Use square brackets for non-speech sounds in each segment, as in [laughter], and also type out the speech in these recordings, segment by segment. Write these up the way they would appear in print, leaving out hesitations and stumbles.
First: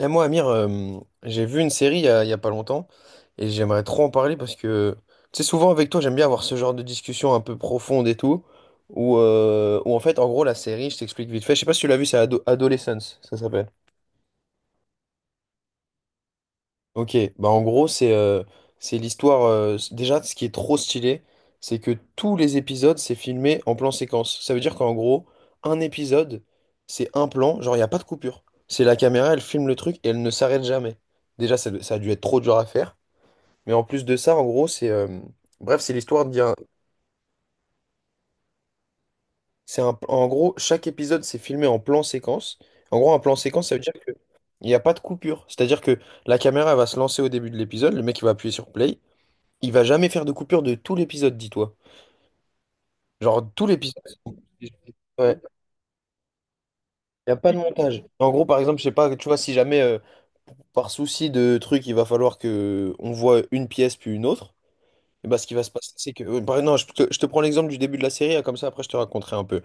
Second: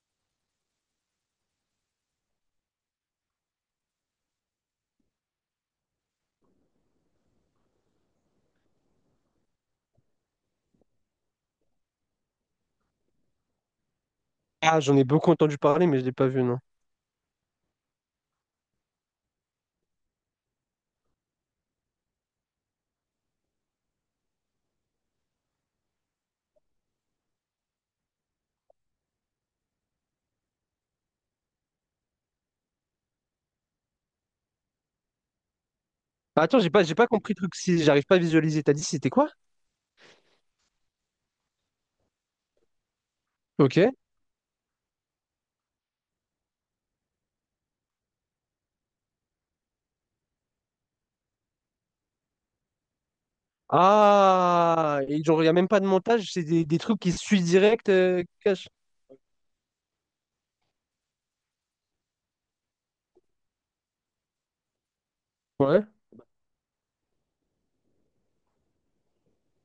Et moi, Amir, j'ai vu une série il y a pas longtemps et j'aimerais trop en parler parce que, tu sais, souvent avec toi, j'aime bien avoir ce genre de discussion un peu profonde et tout, où en fait, en gros, la série, je t'explique vite fait, je sais pas si tu l'as vu, c'est Adolescence, ça s'appelle. Ah, j'en ai beaucoup entendu parler, mais je l'ai pas vu, non. Ok, bah, en gros, c'est l'histoire. Déjà, ce qui est trop stylé, c'est que tous les épisodes, c'est filmé en plan séquence. Ça veut dire qu'en gros, un épisode, c'est un plan, genre, il n'y a pas de coupure. C'est la caméra, elle filme le truc et elle ne s'arrête jamais. Déjà ça, ça a dû être trop dur à faire, mais en plus de ça, en gros, c'est bref, c'est l'histoire Ah, d'un... attends, j'ai pas compris le truc. Si j'arrive pas à visualiser, t'as dit c'était quoi? C'est un, en gros, chaque épisode, c'est filmé en plan séquence. En gros, un plan séquence, ça veut dire Ok. que il n'y a pas de coupure, c'est-à-dire que la caméra, elle va se lancer au début de l'épisode, le mec il va appuyer sur play. Il va jamais faire de coupure de tout l'épisode, dis-toi. Genre, tout l'épisode. Ah, et Ouais, genre, il a même pas de montage, c'est des trucs qui se il n'y a suivent pas de direct, montage. En gros, par cash. exemple, je sais pas, tu vois, si jamais par souci de truc, il va falloir que on voit une pièce puis une autre, et bah, ce qui va se Ouais, passer, c'est que... bah, non, je te prends l'exemple du début de la série, hein, comme ça après je te raconterai un peu.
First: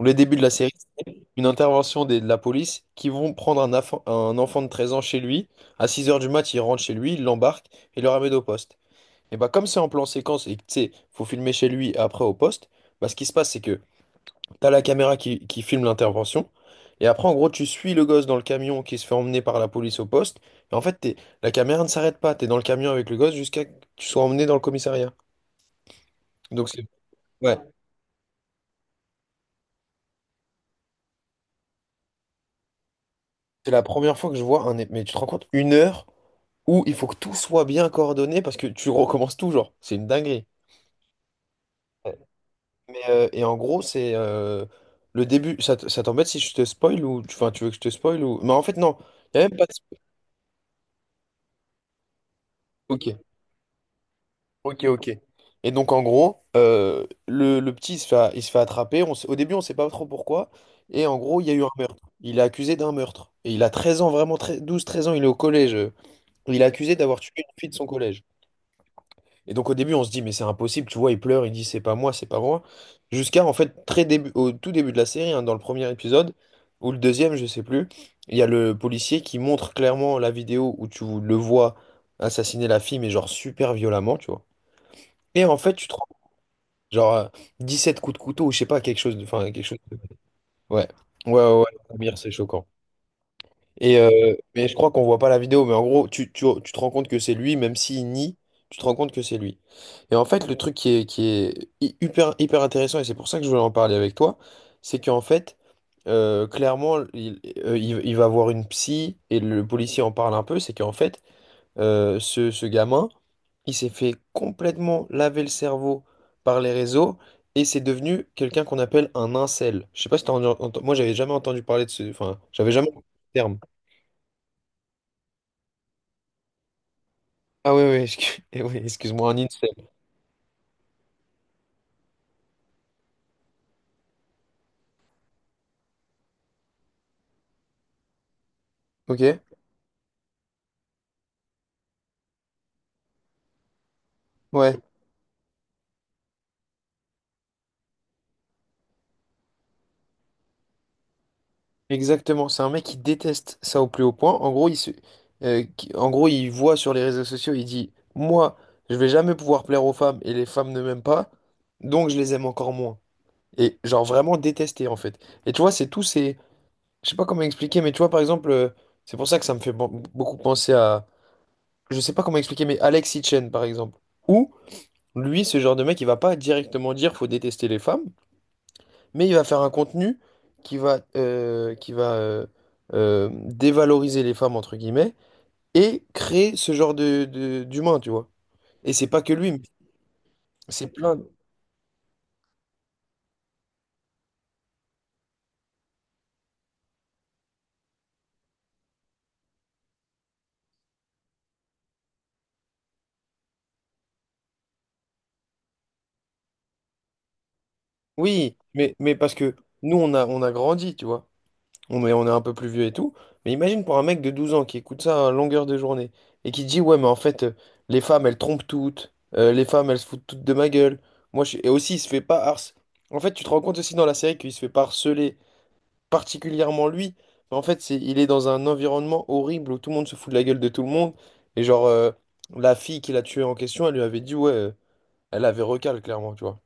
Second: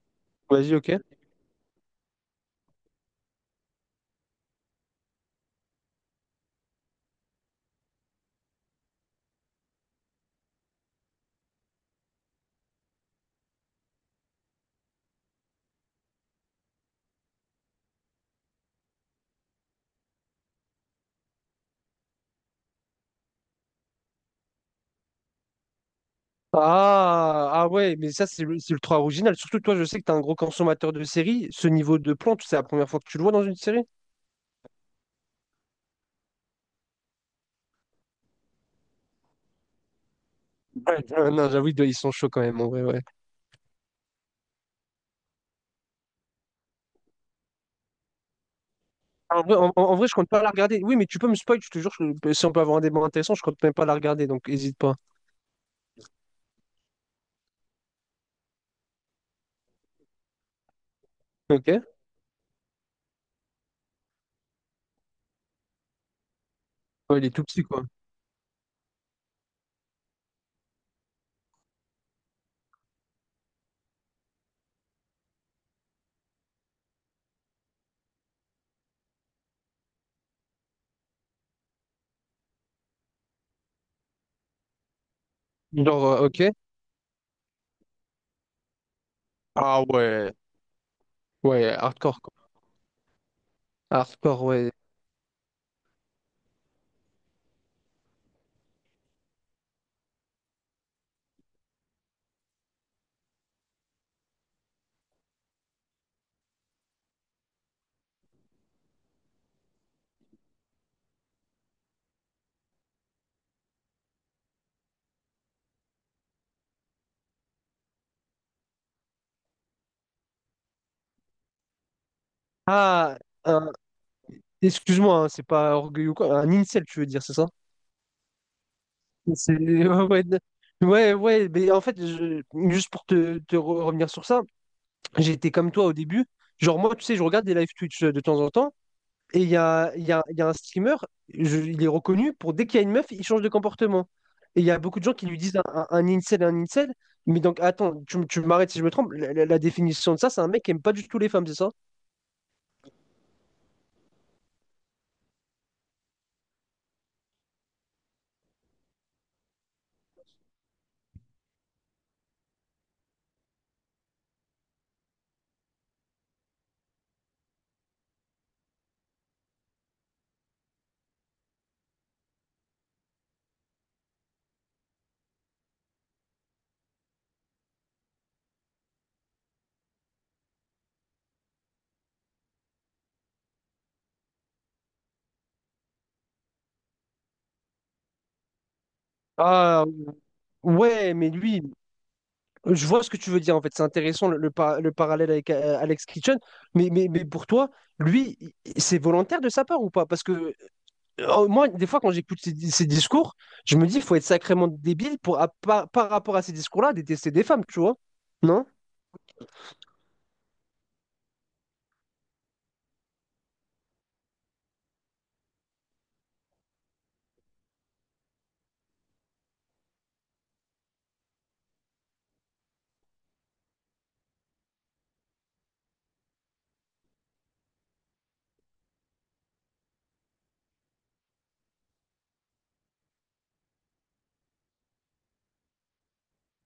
Le début de la série, vas-y, ok. c'est une intervention de la police qui vont prendre un, un enfant de 13 ans chez lui. À 6 heures du mat, ils rentrent chez lui, ils l'embarquent et le ramènent au poste. Et bah, comme c'est en plan séquence et que tu sais, faut filmer chez lui et après au poste, bah, ce qui se passe, c'est que... T'as la caméra qui filme l'intervention. Et après, en gros, tu suis le gosse dans le camion qui se fait emmener par la police au poste. Et en fait, la caméra ne s'arrête pas. T'es dans le camion avec le gosse jusqu'à que tu sois emmené dans le commissariat. Donc, c'est... Ah, Ouais, ah ouais, mais ça, c'est ultra original. Surtout, toi, je sais que t'es un gros consommateur de séries. Ce niveau de plante, c'est la première fois que tu le vois dans une c'est la série? première fois que je vois un. Mais tu te rends compte, une heure où il faut que tout soit bien coordonné parce que tu [laughs] recommences tout, genre. C'est une dinguerie. Ouais, [laughs] non, j'avoue, ils sont Ouais. chauds quand même, en vrai, Mais, ouais. Et en gros, c'est le début. Ça, ça t'embête si je te spoil ou... Enfin, tu veux que je te spoil ou... Mais en fait, non. Il En n'y a vrai, même pas en, de en- vrai, je compte pas la regarder. Oui, mais tu peux me spoil, je te jure, si on peut avoir un débat spoil. intéressant, je compte même pas la regarder, donc hésite Ok, pas. ok. Et donc, en gros, le petit il se fait, il se fait attraper. Au début, on sait pas trop pourquoi. Et en gros, il y a eu un Ok? meurtre. Il est accusé d'un meurtre. Et il a 13 ans, 12, 13 ans, il est au collège. Il est accusé d'avoir Ouais, il est tué une tout petit, fille de quoi. son collège. Et donc, au début, on se dit, mais c'est impossible, tu vois, il pleure, il dit, c'est pas moi, c'est pas moi. Jusqu'à, en fait, très début, au tout début de la série, hein, dans le premier épisode, ou le deuxième, je sais plus, il y a le policier qui montre clairement la vidéo où tu le vois assassiner la fille, mais genre super violemment, tu vois. Et en fait, tu te... Genre, ok. Genre euh, sept coups de couteau, ou je sais pas, quelque chose de... Enfin, quelque chose Ah ouais, ouais. Ouais, ouais, ouais, ouais, la première, hardcore, c'est quoi. choquant. Et Hardcore, mais ouais. je crois qu'on voit pas la vidéo, mais en gros, tu te rends compte que c'est lui, même s'il nie, tu te rends compte que c'est lui. Et en fait, le truc qui est hyper intéressant, et c'est pour ça que je voulais en parler avec toi, c'est qu'en fait, clairement, il va voir une psy, et le policier en parle un peu, c'est qu'en fait, ce gamin, il s'est fait complètement laver le cerveau par les réseaux et c'est devenu quelqu'un qu'on appelle un incel. Je sais pas si t'as entendu, moi j'avais jamais entendu parler de ce, enfin, j'avais jamais entendu Ah, ce terme. un- excuse-moi, hein, c'est pas orgueil ou quoi. Un incel, tu veux dire, c'est ça? Ah oui, oui, [laughs] eh oui, excuse-moi, un C'est- [laughs] incel. Ouais, ouais, d- ouais, ouais, mais en fait, juste pour revenir sur ça, j'étais comme toi au début. Genre, moi, tu sais, je regarde des live Twitch de temps en temps. Ok, Et il y a un streamer, il est reconnu pour dès qu'il y a une meuf, il change de comportement. Et il y ouais, a beaucoup de gens qui lui disent un incel, un incel. Mais donc, attends, tu m'arrêtes si je me trompe. La définition de ça, c'est un mec qui aime pas du tout les femmes, c'est ça? exactement. C'est un mec qui déteste ça au plus haut point. En gros, en gros, il voit sur les réseaux sociaux, il dit, moi, je vais jamais pouvoir plaire aux femmes et les femmes ne m'aiment pas, donc je les aime encore moins. Et genre vraiment détesté en fait. Et tu vois, c'est tout... Je sais pas comment expliquer, mais tu vois, par exemple, c'est pour ça que ça me fait beaucoup penser à... Je sais pas comment expliquer, mais Alex Hitchen, par exemple. Ou, lui, ce genre de mec, il va pas directement dire faut détester les femmes, mais il va faire un contenu qui va dévaloriser les femmes, entre guillemets, et créer ce genre de, d'humain, tu vois. Et c'est pas que lui, mais Ah, c'est ouais, plein. mais lui, je vois ce que tu veux dire en fait. C'est intéressant le parallèle avec Alex Kitchen. Mais pour toi, lui, c'est volontaire de sa part ou pas? Parce que moi, des fois, quand j'écoute ces discours, je me dis, il faut être sacrément débile pour, par, par rapport à ces discours-là, détester des femmes, tu vois? Oui, Non? Mais parce que nous, on a grandi, tu vois. On est un peu plus vieux et tout. Mais imagine pour un mec de 12 ans qui écoute ça à longueur de journée et qui dit, ouais, mais en fait, les femmes, elles trompent toutes. Les femmes, elles se foutent toutes de ma gueule. Moi, je suis... Et aussi, il se fait pas harceler. En fait, tu te rends compte aussi dans la série qu'il se fait pas harceler, particulièrement lui. Mais en fait, c'est, il est dans un environnement horrible où tout le monde se fout de la gueule de tout le monde. Et genre, la fille qui l'a tué en question, elle lui avait dit, ouais, elle avait recal, clairement, tu vois.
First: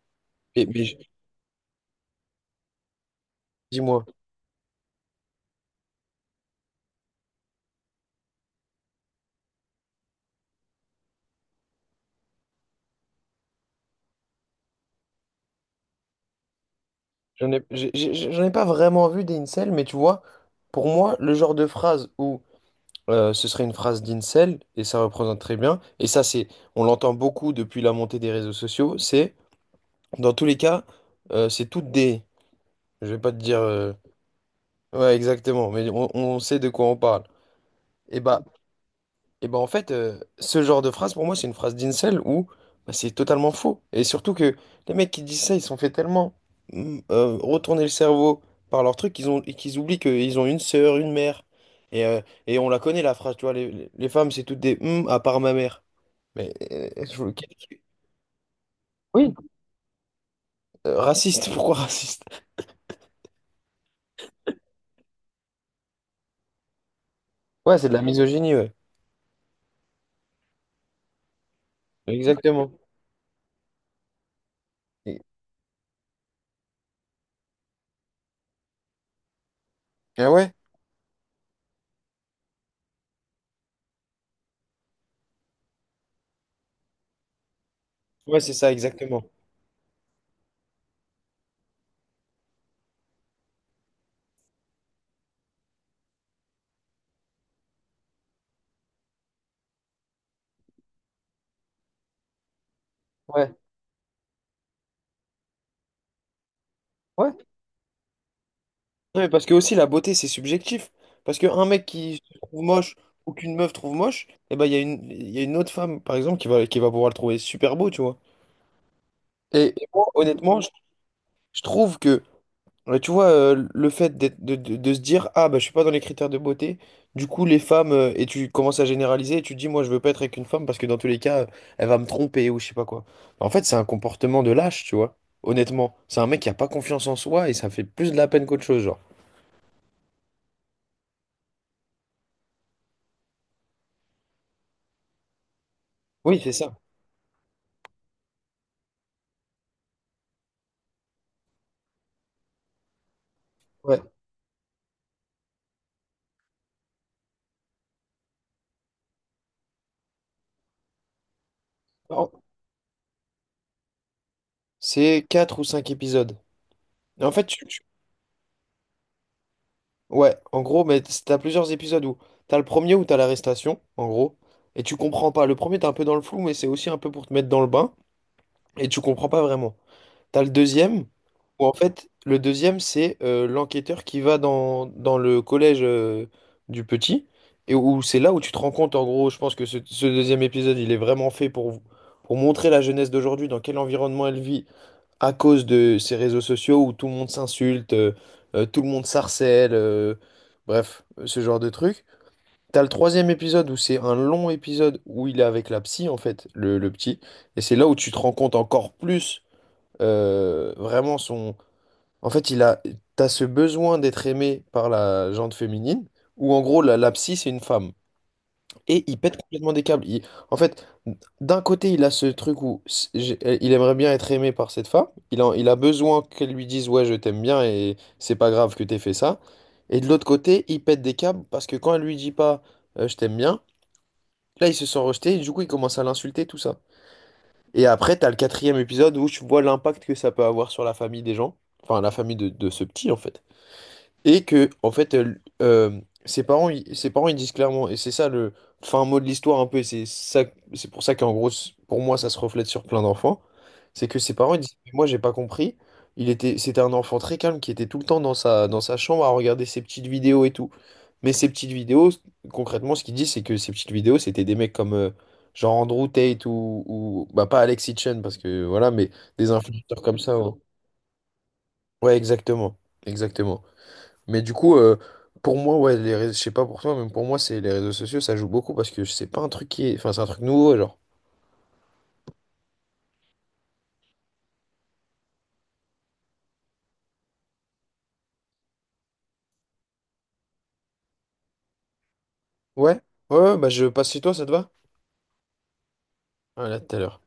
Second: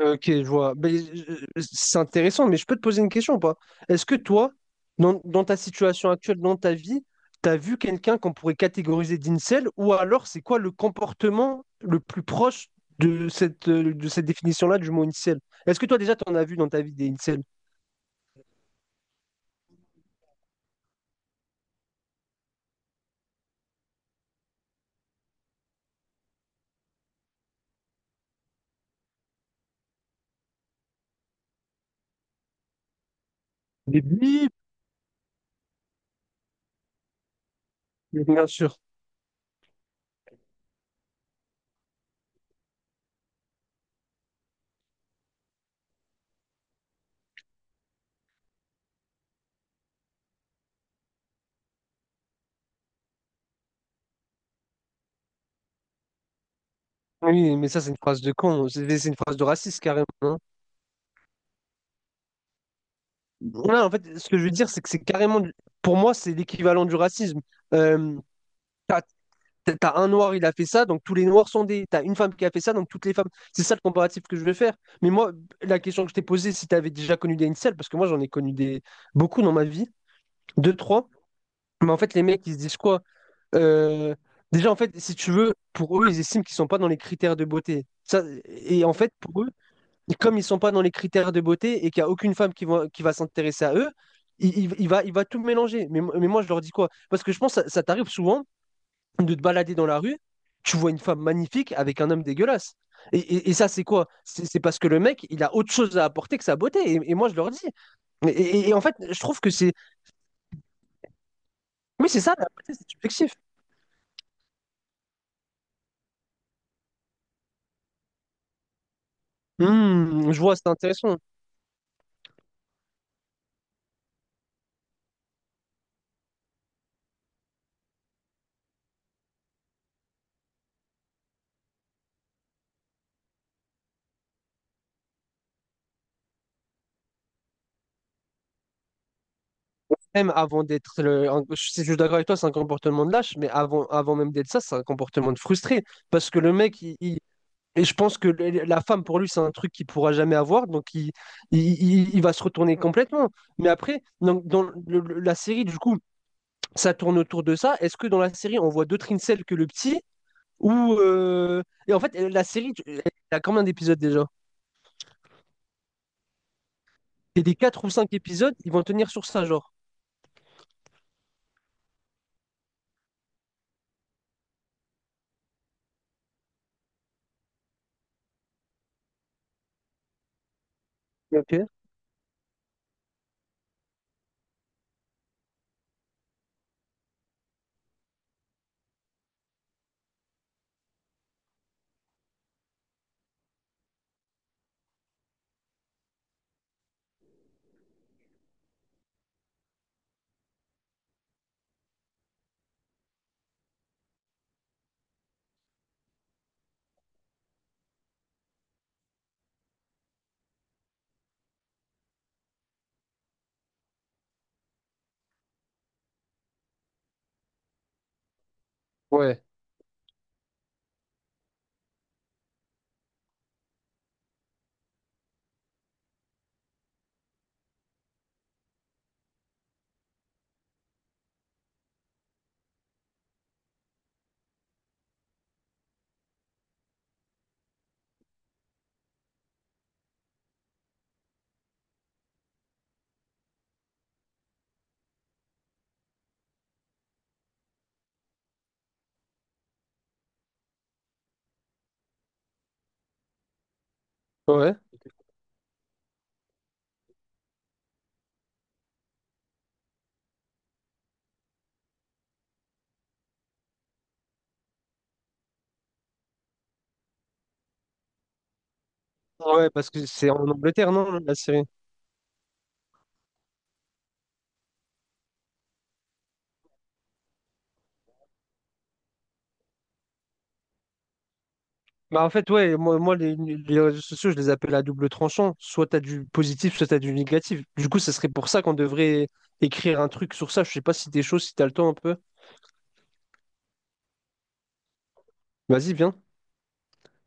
Ok, je Et, vois. mais Ben, je- c'est intéressant, mais je peux te poser une question ou pas? dis-moi. Est-ce que toi, dans ta situation actuelle, dans ta vie, tu as vu quelqu'un qu'on pourrait catégoriser d'incel, ou alors c'est quoi le comportement le plus proche de cette définition-là du mot incel? Est-ce que toi déjà, tu en as vu dans ta vie des incels? J'en ai pas vraiment vu des incels, mais tu vois, pour moi, le genre de phrase où ce serait une phrase d'incel, et ça représente très bien, et ça, c'est, on l'entend beaucoup depuis la montée des réseaux sociaux, c'est, dans tous les cas, c'est toutes des... Je vais pas te dire... Des bips. Ouais, exactement, mais on sait de quoi on parle. Et bah, Bien sûr. et ben en fait, ce genre de phrase, pour moi, c'est une phrase d'insel où bah, c'est totalement faux. Et surtout que les mecs qui disent ça, ils sont fait tellement retourner le cerveau par leur truc qu'ils ont, qu'ils oublient qu'ils ont une sœur, une mère. Et, euh, et on la connaît, la phrase, tu vois, les femmes, c'est toutes des à part ma mère. Mais Oui, mais ça, c'est une phrase de con. C'est une oui, phrase de raciste, carrément, hein. Raciste, [laughs] pourquoi raciste? Ouais, en fait, ce que je veux dire, c'est que c'est carrément, pour moi, c'est l'équivalent du racisme. Ouais, c'est de la Euh, misogynie, ouais. t'as, t'as un noir, il a fait ça, donc tous les noirs sont des. T'as une femme qui a fait ça, Exactement. donc toutes les femmes. C'est ça le comparatif que je veux faire. Mais Et- moi, la question que je t'ai posée, si t'avais déjà connu des incels, parce que moi, j'en ai connu des beaucoup dans ma vie, Ah ouais? deux, trois. Mais en fait, les mecs, ils se disent quoi? Euh, déjà, en fait, si tu veux, pour eux, ils estiment qu'ils sont pas dans les critères de beauté. Ça, Ouais, c'est ça, et en fait, exactement. pour eux, et comme ils sont pas dans les critères de beauté et qu'il n'y a aucune femme qui qui va s'intéresser à eux, il va tout mélanger. Mais moi, je leur dis quoi? Parce que je pense que ça t'arrive souvent de te balader dans la rue, tu vois une femme magnifique avec un homme dégueulasse. Et Ouais. ça, c'est quoi? C'est parce que le mec, il a autre chose à apporter que sa beauté. Et moi, je Ouais. leur dis. Et en fait, je Ouais, trouve parce que que c'est... aussi la beauté c'est subjectif. Parce qu'un mec Oui, qui c'est ça, se la trouve beauté, c'est moche ou subjectif. qu'une meuf trouve moche, et ben il y a une autre femme par exemple qui va pouvoir le trouver super beau, tu vois. Et moi Hmm, je vois, honnêtement, c'est intéressant. je trouve que, tu vois, le fait de se dire, ah bah je suis pas dans les critères de beauté, du coup les femmes, et tu commences à généraliser et tu te dis, moi je veux pas être avec une femme parce que dans tous les cas, elle va me tromper ou je sais pas quoi. En fait, c'est un comportement de lâche, tu vois. Honnêtement, c'est un mec qui a pas confiance en soi et ça fait plus de la peine qu'autre chose, genre. Même avant d'être le. Je suis d'accord avec toi, c'est un comportement de lâche, mais avant, avant même d'être ça, c'est un comportement de frustré. Parce que Oui, c'est le ça. mec, et je pense que la femme, pour lui, c'est un truc qu'il pourra jamais avoir, donc il va se retourner complètement. Mais Ouais. après, la série, du coup, ça tourne autour de ça. Est-ce que dans la série, on voit d'autres incels que le petit? Ou et en fait, la série, elle a combien d'épisodes déjà? C'est 4 ou 5 épisodes. Et en C'est fait, des 4 ou 5 épisodes, ils vont tenir sur ça, genre. ouais, en gros, mais t'as plusieurs épisodes où t'as le premier où t'as l'arrestation, en gros, et tu comprends pas. Le premier, t'es un peu dans le flou, mais c'est aussi un peu pour te mettre dans le bain, et tu comprends pas vraiment. T'as le deuxième, où Ok. en fait, le deuxième, c'est l'enquêteur qui va dans, dans le collège du petit, et où c'est là où tu te rends compte, en gros, je pense que ce deuxième épisode, il est vraiment fait pour montrer la jeunesse d'aujourd'hui, dans quel environnement elle vit, à cause de ces réseaux sociaux où tout le monde s'insulte, tout le monde s'harcèle, bref, ce genre de truc. T'as le troisième épisode où c'est un long épisode où il est avec la psy, en fait, le petit. Et c'est là où tu te rends compte encore plus, vraiment son... En fait, il a... t'as ce besoin d'être aimé par la gente féminine, où en gros, la psy, c'est une femme. Et il pète Ouais, complètement des câbles. Il- En fait, d'un côté, il a ce truc où il aimerait bien être aimé par cette femme. Il a besoin qu'elle lui dise, ouais, je t'aime bien et c'est pas grave que t'aies fait ça. Et de l'autre côté, il pète des câbles parce que quand elle lui dit pas, je t'aime bien, là, il se sent rejeté et du coup, il commence à l'insulter, tout ça. Et après, t'as le quatrième épisode où tu vois l'impact que ça peut avoir sur la famille des gens. Enfin, la famille de ce petit, en fait. Et que, en fait, euh, ses parents, ses parents, ils disent clairement, et c'est ça le fin mot de l'histoire un peu, et c'est ça, c'est pour ça qu'en gros, pour moi, ça se reflète sur plein d'enfants, c'est que ses parents, ils disent, ouais. mais moi, j'ai pas compris, il était, c'était un enfant très calme qui était tout le temps dans sa chambre à regarder ses petites vidéos et tout. Mais ces petites vidéos, concrètement, ce qu'il dit, c'est que ces petites vidéos, c'était des mecs comme, genre Andrew Tate ou, bah, pas Alex Hitchen, parce que voilà, mais des Ouais, parce influenceurs que comme c'est en ça. Ouais, Angleterre, non, la série? ouais, exactement, exactement. Mais du coup, pour moi, ouais, les réseaux, je sais pas pour toi, mais pour moi, c'est les réseaux sociaux, ça joue beaucoup parce que c'est pas un truc qui est... Enfin, c'est un truc nouveau, genre. Bah en fait, ouais, moi les réseaux sociaux, je les appelle à double tranchant. Soit t'as du positif, soit t'as du négatif. Du coup, ça serait pour ça qu'on devrait écrire un truc sur ça. Je sais pas si t'es chaud, si t'as le temps un peu. Ouais, ouais, ouais, bah je passe chez toi, ça te va? Vas-y, viens. Ah, là, tout à l'heure.